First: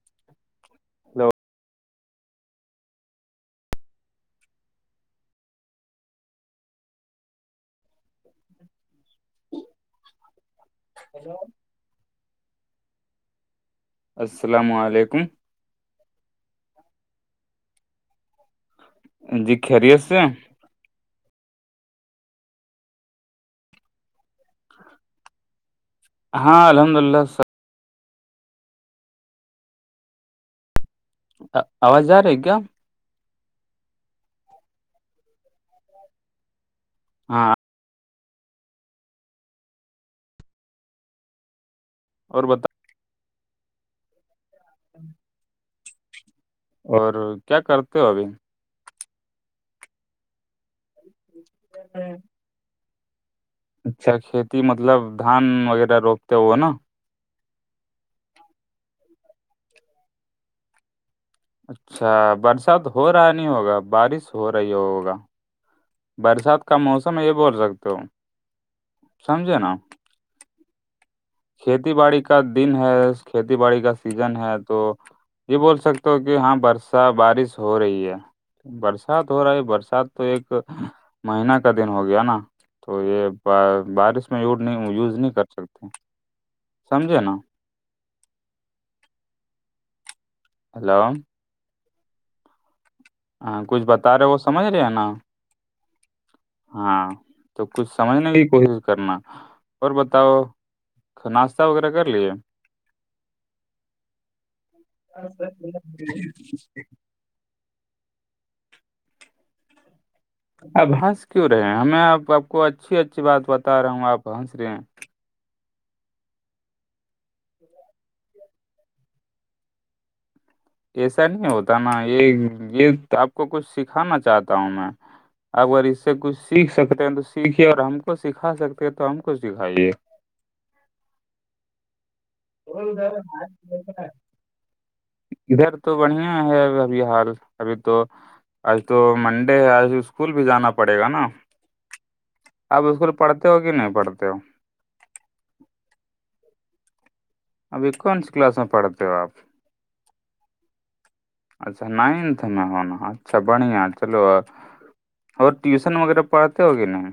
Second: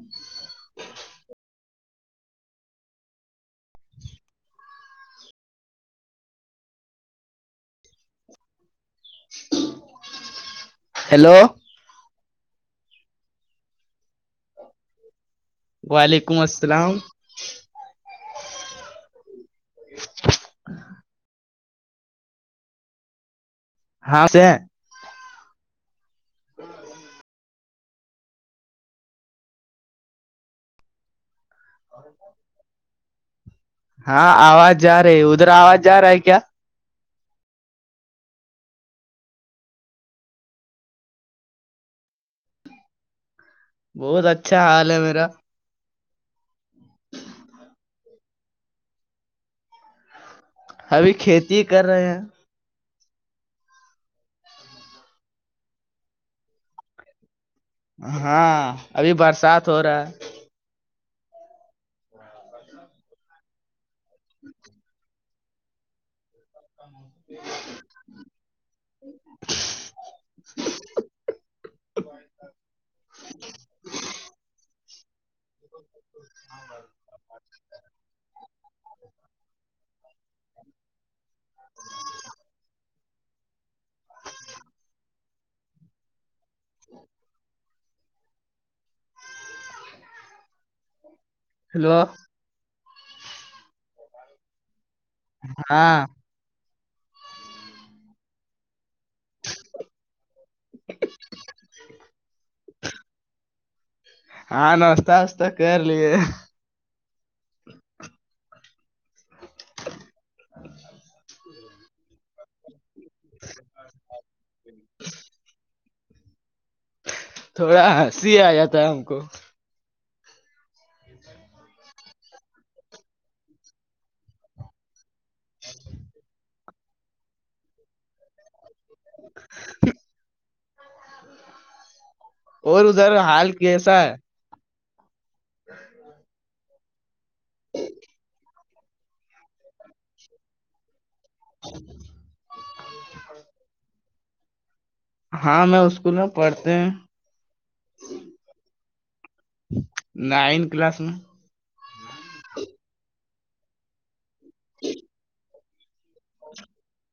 [unintelligible] [inaudible] اچ ہیلو السلام علیکم وعلیکم السلام جی کریی اے ہیں [unintelligible] ہاں سے ہاں الحمد للہ سب۔ آواز جا رہی ہے کیا ہاں آواز جا رہی ہے ادھر آواز جا رہا ہے کیا ہاں اور بتا بہت اچھا حال ہے میرا اور کیا کرتے ہو ابھی ابھی کھیتی ہی کر رہے ہیں اچھا کھیتی مطلب دھان وغیرہ روکتے ہوئے نا ہاں ابھی برسات ہو رہا ہے اچھا برسات ہو رہا نہیں ہوگا بارش ہو رہی ہوگا برسات کا موسم یہ بول سکتے ہو سمجھے نا [inaudible] کھیتی باڑی کا دن ہے کھیتی باڑی کا سیزن ہے تو یہ بول سکتے ہو کہ ہاں برسا بارش ہو رہی ہے برسات ہو رہا ہے برسات تو ایک مہینہ کا دن ہو گیا نا تو یہ بارش میں یوز نہیں کر سکتے سمجھے نا ہلو ہیلو ہاں کچھ بتا رہے وہ سمجھ رہے ہیں نا ہاں ہاں تو کچھ سمجھنے کی کوشش کرنا اور بتاؤ ناشہ وغیرہ کر لیے ہاں ناستا وستا کر لیے جی اپ ہنس کیوں رہے ہمیں آپ آپ کو اچھی اچھی بات بتا رہا ہوں آپ ہنس رہے ہیں تھوڑا ہنسی آ جاتا ہے ہم کو ایسا نہیں ہوتا نا یہ یہ آپ کو کچھ سکھانا چاہتا ہوں میں اگر اس سے کچھ سیکھ سکتے ہیں تو سیکھے اور ہم کو سکھا سکتے تو ہم کچھ دکھائیے اور ادھر حال کیسا ہے ادھر تو بڑھیا ہے ابھی حال ابھی تو آج تو منڈے ہے آج اسکول بھی جانا پڑے گا نا ج [unintelligible] آپ اسکول پڑھتے ہو کہ نہیں پڑھتے ہو ہاں میں اسکول میں پڑھتے ہیں ابھی کون سی کلاس میں پڑھتے ہو آپ نائن کلاس میں اچھا نائنتھ میں ہونا اچھا بڑھیا چلو جی [unintelligible] اور ٹیوشن وغیرہ پڑھتے ہوگے نہیں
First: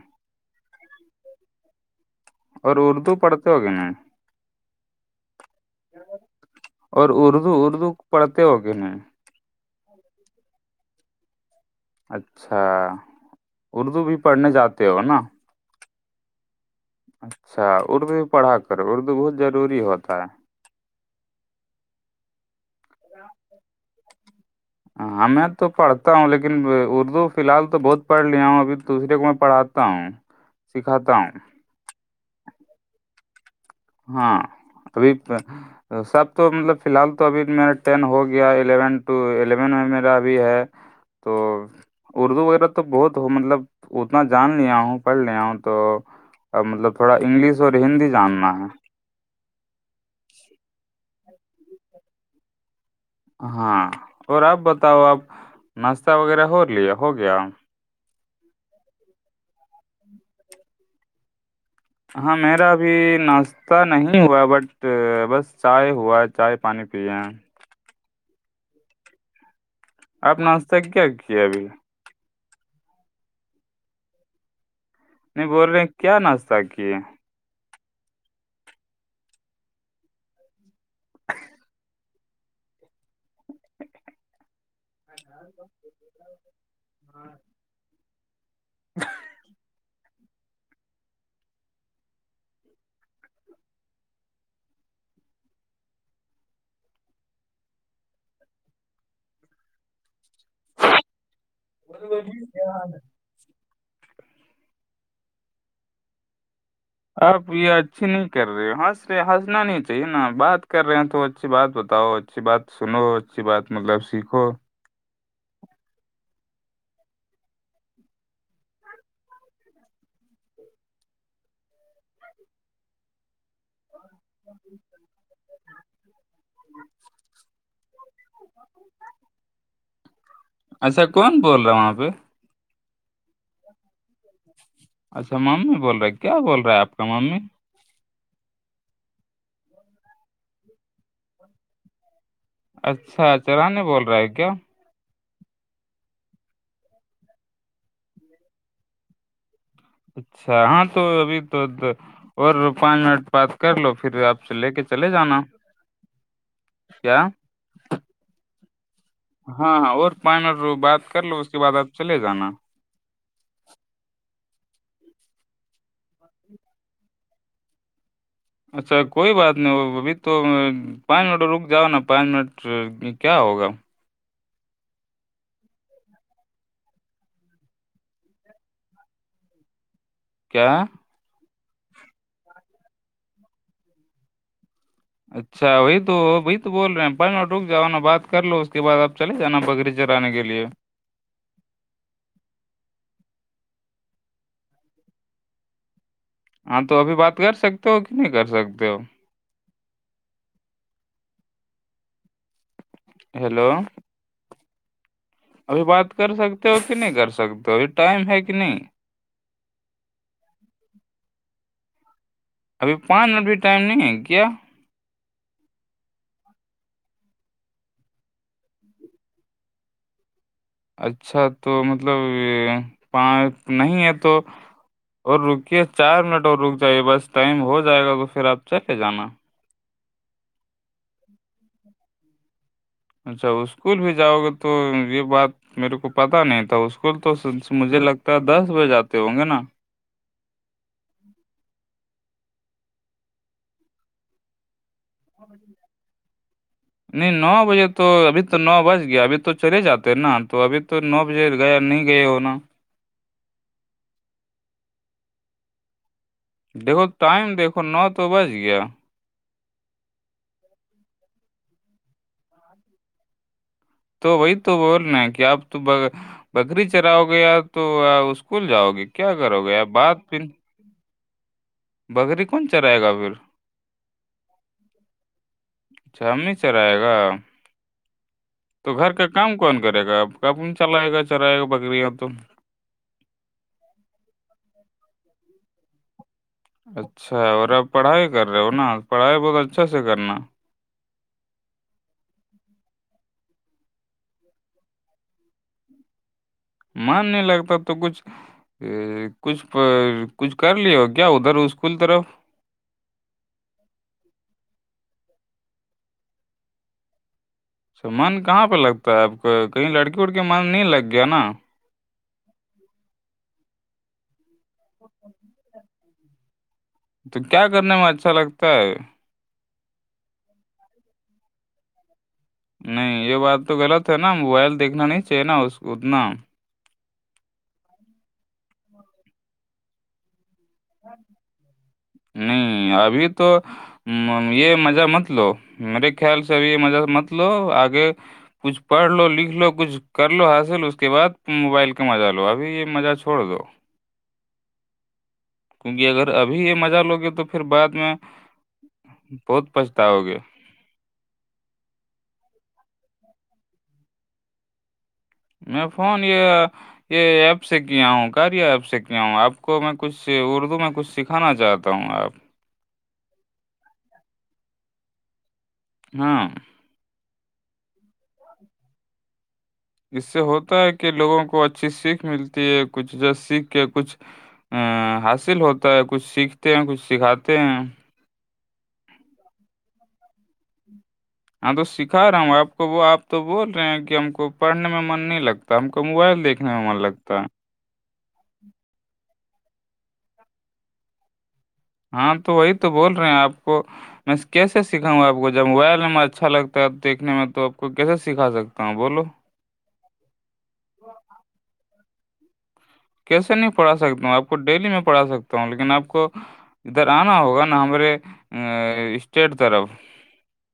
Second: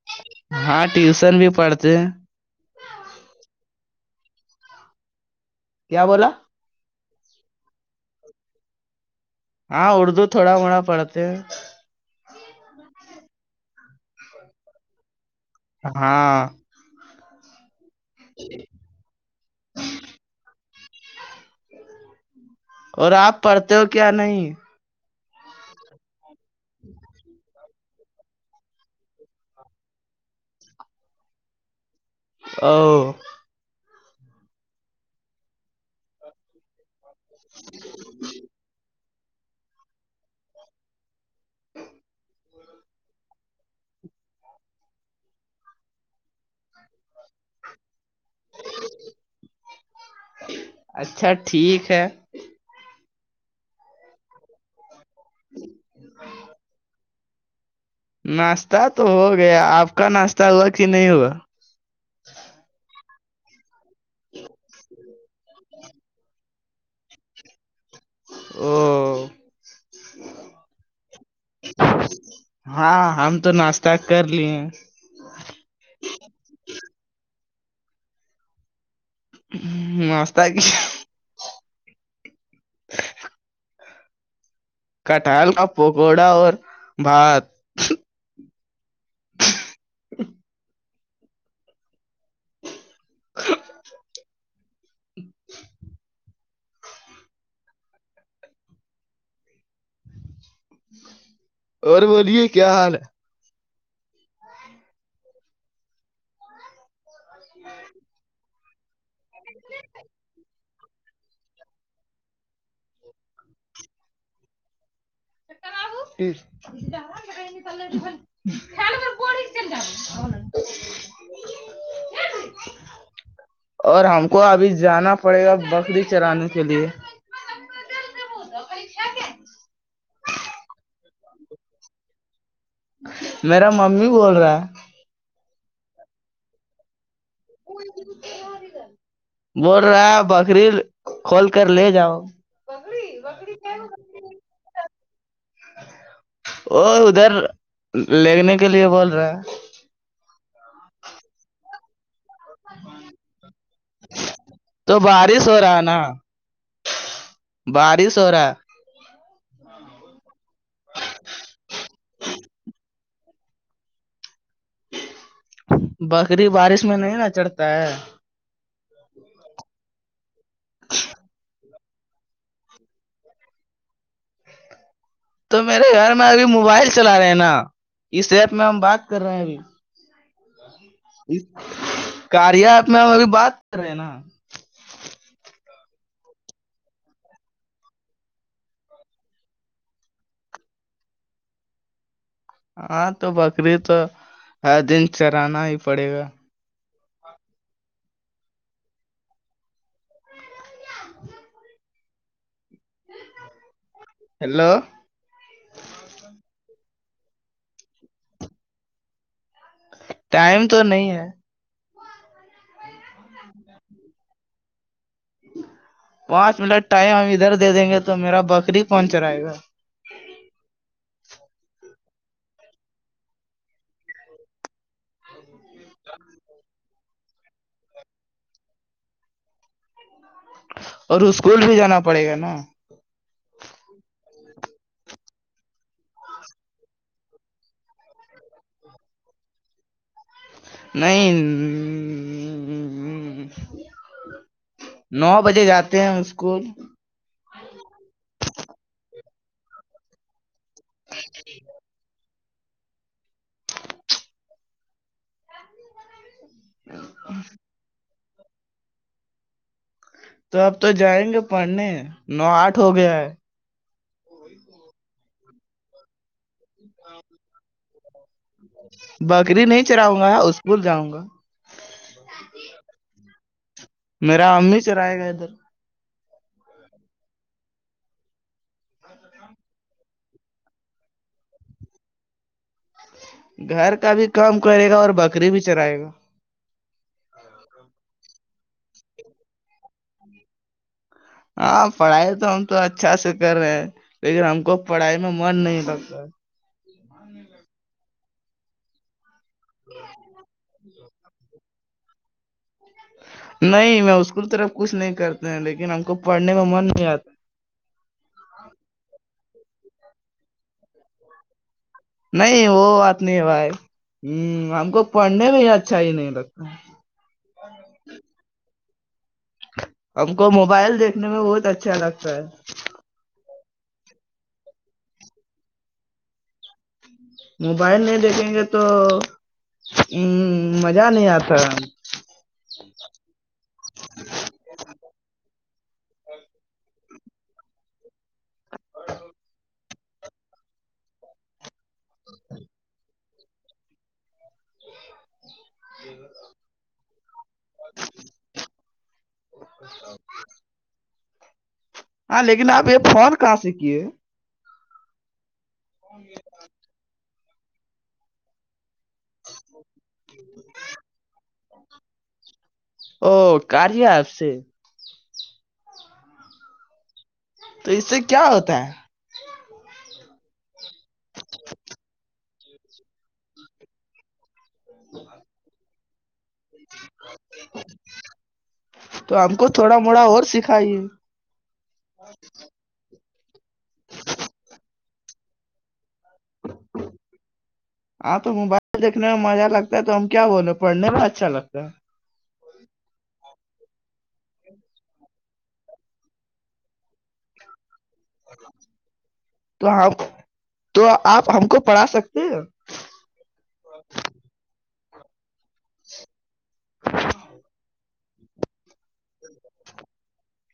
ہاں ٹیوشن بھی پڑھتے ہیں اور اردو پڑھتے ہوگے نا کیا بولا اور اردو اردو پڑھتے ہو کے نہیں ہاں اردو تھوڑا تھوڑا پڑھتے ہیں اچھا اردو بھی پڑھنے جاتے ہو نا ہاں اچھا اردو بھی پڑھا کر اردو بہت ضروری ہوتا ہے اور آپ پڑھتے ہو کیا نہیں ہاں میں تو پڑھتا ہوں لیکن اردو فی الحال تو بہت پڑھ لیا ہوں ابھی دوسرے کو میں پڑاتا ہوں سکھاتا ہوں اوہ ہاں ابھی سب تو مطلب فی الحال تو ابھی میرا ٹین ہو گیا الیون ٹو الیون میں میرا ابھی ہے تو اردو وغیرہ تو بہت ہو مطلب اتنا جان لیا ہوں پڑھ لیا ہوں تو اب مطلب تھوڑا انگلش اور ہندی جاننا ہے اچھا ٹھیک ہے ہاں اور آپ بتاؤ آپ ناشتہ وغیرہ ہو لیا ہو گیا ناشتہ تو ہو گیا آپ کا ناشتہ ہوا کہ نہیں ہوا ہاں میرا بھی ناس نہیں ہوا بٹ بس چائے ہوا ہے چائے پانی پیے ہیں اوہ آپ ناشتہ کیا کیاے ابھی ہاں ہم تو ناشتہ کر لیے نہیں بول رہے کیا ناشہ کیے ناستاہ کیا کٹہل کا پکوڑا اور بھات ہ [unintelligible] ہ [unintelligible] اور بولیے کیا حال ہے آپ یہ اچھی ہیں کیا ہنس رے ہنسنا نہیں چاہیے نا بات کر رہے ہیں تو اچھی بات بتاؤ اچھی بات سنو اچھی بات مطلب سیکھو کر پھر [unintelligible] خل ج [unintelligible] ج [unintelligible] اور ہم کو ابھی جانا پڑے گا بکری چرانے کے لیے اچھا کون بول رہا ہ وہاں پہ میرا ممی بول رہا ہے اچھا ماممی بول رہے ہیں کیا بول رہا آپ کا مامی بول رہا ہے بکریر کھول کر لے جاؤ اچھاچرے بول رہا ہے کیا وہ ادھر لگنے کے لیے بول رہے ہیں اچھا ہاں تو ابھی تو اور پانچ منٹ بات کر لو پھر آپ سے لے کے تو چلے جانا بارش ہو رہا ہے نا کیا بارش ہورا ہاں ہاں اور پان بات کر لو اس کے بعد اب چلے جانا بکری بارش میں نہیں نا چڑھتا ہے اچھا کوئی بات نہیں وہ ابھی تو پانچ منٹ رک جاؤ نا پانچ منٹ کیا ہوگا تو میرے گھر میں ابھی موبائل چلا رہے ہیں نا اس ایپ میں ہم بات کر رہے ہیں ابھی کیا اس کاریات میں ہم ابھی بات کر رہے ہیں نا اچھا وہی تو وہی تو بول رہے ہیں پ رک جاؤا بات کر لو اس کے بع اب چلے جانا بغری جرانے کے لیے ہاں تو بکری تو ہر دن چرانا ہی پڑے گا ہاں تو ابھی بات کر سکتے ہو کہ نہیں کر سکتے ہو ہیلو ہیلو ابھی بات کر سکتے ہو کہ نہیں کر سکتے ہو ابھی ٹائم ہے کہ نہیں ٹائم تو نہیں ہے ابھی پانچ منٹ بھی ٹائم نہیں ہے کیا پانچ منٹ ٹائم ہم ادھر دے دیں گے تو میرا بکری کوہنچ رہے گا اچھا تو مطلب پانچ نہیں ہے تو اور رکیے چار منٹ اور رک جائیے بس ٹائم ہو جائے گا تو پھر آپ چلے جانا اور اسکول بھی جانا پڑے گا نا اچھا اسکول بھی جاؤ گے تو یہ بات میرے کو پتا نہیں تھا اسکول تو مجھے لگتا ہے دس بجے آتے ہوں گے نا نہیں نو بجے جاتے ہیں اسکول نہیں نو بجے تو ابھی تو نو بج گیا ابھی تو چلے جاتے نا تو ابھی تو نو بجے گیا نہیں گئے ہونا دیکھو ٹائم دیکھو نو تو بج گیا تو اب تو جائیں گے پڑھنے نو آٹھ ہو گیا ہے تو وہی تو بول رہ کہ آپ تو بکری چراؤ گے تو اسکول جاؤ گے کیا کرو گے بات پھر بھول جاؤں گا بکری کون چرائے گا پھر میرا امی چرائے گا ادھر اچھا ہی سےر آئے گا تو گھر کا کام کون کرے گا آپ کب چلائے گا چلائے گا بکری یہ تو گھر کا بھی کام کرے گا اور بکری بھی چرائے گا اچھا اور آپ پڑھائی کر رہے ہو نا پڑھائی بہت اچھا سے کرنا ہاں پڑھائی تو ہم تو اچھا سے کر رہے ہیں لیکن ہم کو پڑھائی میں من نہیں لگتا ہے مان نہیں لگتا تو کچھ کچھ کچھ کر ل ہو کیا ادھر اس اسکول طرف نہیں میں اسکول طرف کچھ نہیں کرتے ہیں لیکن ہم کو پڑھنے میں من نہیں آتا اچھا من کہاں پہ لگتا ہے آپ کو کہیں لڑکی وڑکی من نہیں لگ گیا نا نہیں وہ بات نہیں بھائی ہ ہم کو پڑھنے میں ہی اچھا ہی نہیں لگتا تو کیا کرنے میں اچھا لگتا ہے ہم کو موبائل دیکھنے میں بہت اچھا لگتا ہے نہیں یہ بات تو غلط ہے نا موبائل دیکھنا نہیں چاہیے نا اس اتنا موبائل نہیں دیکھیں گے تو ا مزہ نہیں آتا نہیں ابھی تو [unintelligible] یہ مزہ مت لو میرے خیال سے اب یہ مزہ مت لو آگے کچھ پڑھ لو لکھ لو کچھ کر لو حاصل اس کے بعد موبائل کا مزہ لو ابھی یہ مزہ چھوڑ دو کیونکہ اگر ابھی یہ مزہ لوگے تو پھر بعد میں بہت پچھتاؤ گے ہاں لیکن اب یہ فون کہاں سے کیے [unintelligible] میں فون یہ یہ ایپ سے کیا ہوں کیا ایپ سے کیا کیا ہوں آپ کو میں کچھ اردو میں کچھ سکھانا چاہتا ہوں آپ او کاریا آپ سے [unintelligible] ہاں تو اس سے کیا ہوتا ہے [unintelligible] اس سے ہوتا ہے کہ لوگوں کو اچھی سیکھ ملتی ہے کچھ جس سیکھ کے کچھ ا حاصل ہوتا ہے کچھ سیکھتے ہیں کچھ سکھاتے ہیں تو ہم کو تھوڑا موڑا اور سکھائیے ہاں تو سکھا رہا ہوں آپ کو وہ آپ تو بول رہے ہیں کہ ہم کو پڑھنے میں من نہیں لگتا ہم کو موبائل دیکنے میں من لگتا ہے ہاں تو موبائل دیکھنے میں مزہ لگتا ہے تو ہم کیا بولے پڑھنے میں اچھا لگتا ہے ہاں تو وہی تو بول رہے ہیں آپ کو میں کیسے سکھاؤں گ آپ کو جب موبائل نمر اچھا لگتا ہے دیکھنے میں تو آپ کو کیسے سکھا سکتا ہوں بولو تو ہم تو آپ ہم کو پڑھا سکتے ہیں کیسے نہیں پڑھا سکتا ہوں آپ کو ڈیلی میں پڑھا سکتا ہوں لیکن آپ کو ادھر آنا ہوگا نا ہمارے ا [unintelligible] اسٹ طرف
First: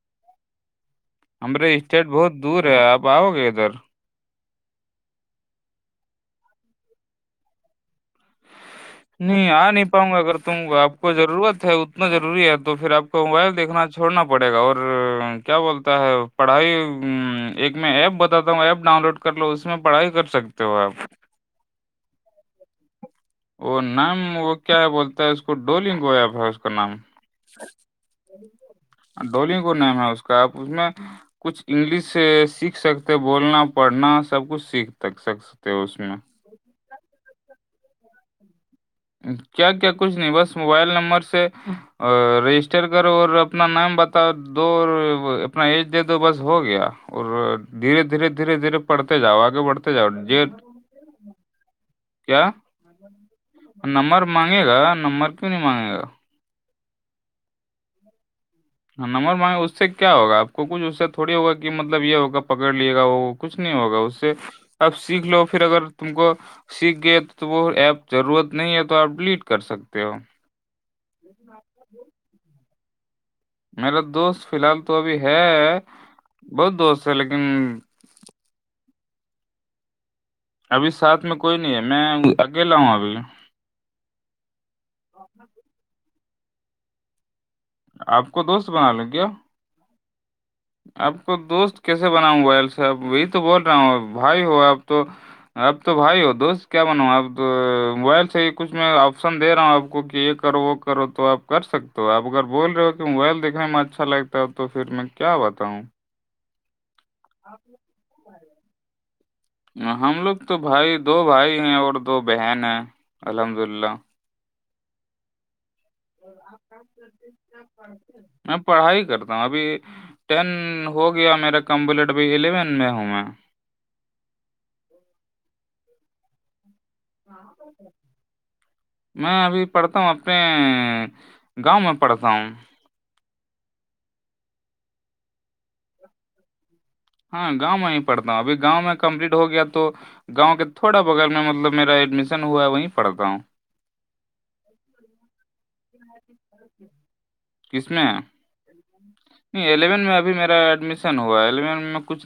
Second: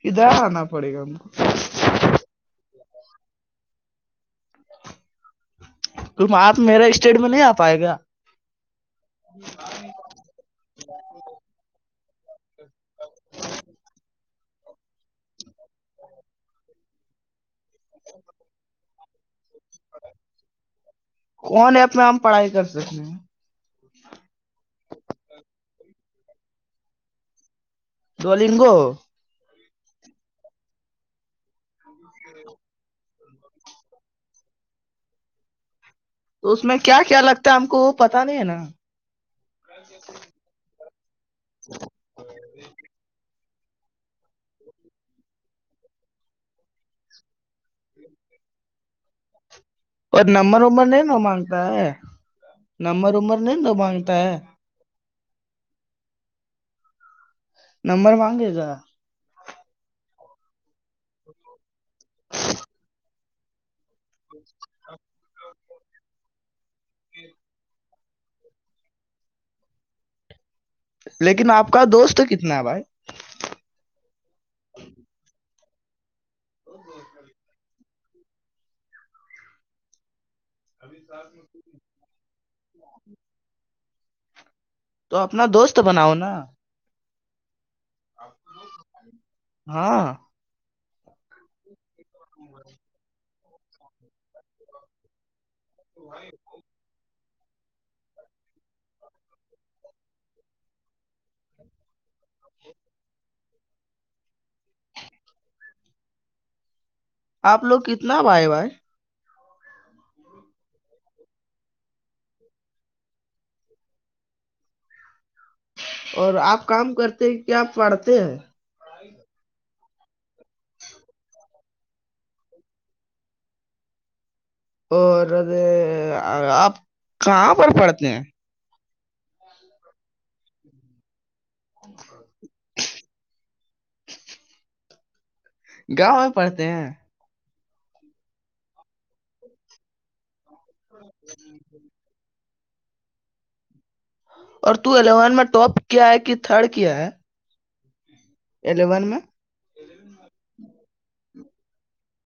ادھر آنا پڑے گا ہم کو امر اسٹیٹ بہت دور ہے آپ آؤ گے ادھر [unintelligible] ت آپ میرا اسٹیٹ میں نہیں آ پائے گا [unintelligible] نہیں آ نہیں پاؤں گا اگر تم آپ کو ضرورت ہے اتنا ضروری ہے تو پھر آپ کو موبائل دیکھنا چھوڑنا پڑے گا اور کیا بولتا ہے پڑھائی ایک میں ایپ بتاتا ہوں ایپ ڈاؤن لوڈ کر لو اس میں پڑھائی کر سکتے ہو آپ کون ہے اپنا ہم پڑھائی کر سکتے ہیں وہ نام وہ کیا بولتا ہے اس کو ڈولنگویا اس کا نام ڈولنگو ڈولگ کو نم ہے اس کا اپ اس میں [unintelligible] کچھ انگلش سیکھ سکتے بولنا پڑھنا سب کچھ سیکھک سکتے اس میں تو اس میں کیا کیا لگتا ہے ہم کو وہ پتا نہیں ہے نا کیا کیا کچھ نہیں بس موبائل نمبرس سے رجسٹر کرو اور اپنا نام بتاؤ دو اور اپ اپنا ایج دے دو بس ہو گیا اور دھیرے دھیرے دھیرے دھیرے پڑھتے جاؤ آگے بڑھتے جاؤ اور یہ نمر ومر نہیں ن مانگتا ہے کیا نمبر ومبر نہیں تو مانگتا نمبر ہے مانگے گا نمبر کیوں نہیں مانگے گا نمبر مانگے گا ہ نمبر مائ اس سے کیا ہوگا آپ کو کچھ اس سے تھوڑی ہوگا کہ مطلب یہ ہوگا پکڑ لیے گا وہ کچھ نہیں ہوگا اس سے آپ سیکھ لو پھر اگر تم کو سیکھ گئے تو تو وہ ایپ ضرورت نہیں ہے تو آپ ڈیلیٹ کر سکتے ہو لیکن آپ کا دوست کتنا ہے بھائی میرا دوست فی الحال تو ابھی ہے بہت دوست ہے لیکن ابھی ساتھ میں کوئی نہیں ہے میں اکیلاا ہؤں ابھی تو اپنا دوست بناؤ نا آپ کو دوست بنا لیں کیا ہاں آپ کو دوست کیسے بناؤں موبائل سےاحب وہی تو بول رہا ہوں بھائی ہو اب تو اپ تو بھائی ہو دوست کیا بناؤ آپ تو موبائل سے ہی کچھ میں آپشن دے رہا ہوں آپ کو کہ یہ کرو وہ کرو تو آپ کر سکتے تو آپ اگر بول رہے ہو کہ موبائل دیکھنے میں اچھا لگتا ہے تو پھر میں کیا بتاؤں آپ لوگ کتنا بھائے بھائے ہم لوگ تو بھائی دو بھائی ہیں اور دو بہن ہیں الحمد للہ اور آپ کام کرتے ہیں کیا پڑھتے ہیں میں پڑھائی کرتا ہوں ابھی ٹین ہو گیا میرا کمپلیٹ اب الیون میں ہوں میں اور آپ کہاں پر پڑتے ہیں میں ابھی پڑھتا ہوں اپنے گاؤں میں پڑھتا ہوں گاؤں میں پڑھتے ہیں ہاں گاؤں میں ہی پڑتا ہوں ابھی گاؤں میں کمپلیٹ ہو گیا تو گاؤں کے تھوڑا بغیر میں مطلب میرا ایڈمیشن ہوا وہیں پڑھتا ہوں اور تو الیون میں ٹاپ کیا ہے کہ تھرڈ کیا ہے کس میں الیون میں نہیں الیون میں ابھی میرا ایڈمیشن ہوا ہے الیون میں کچھ نہیں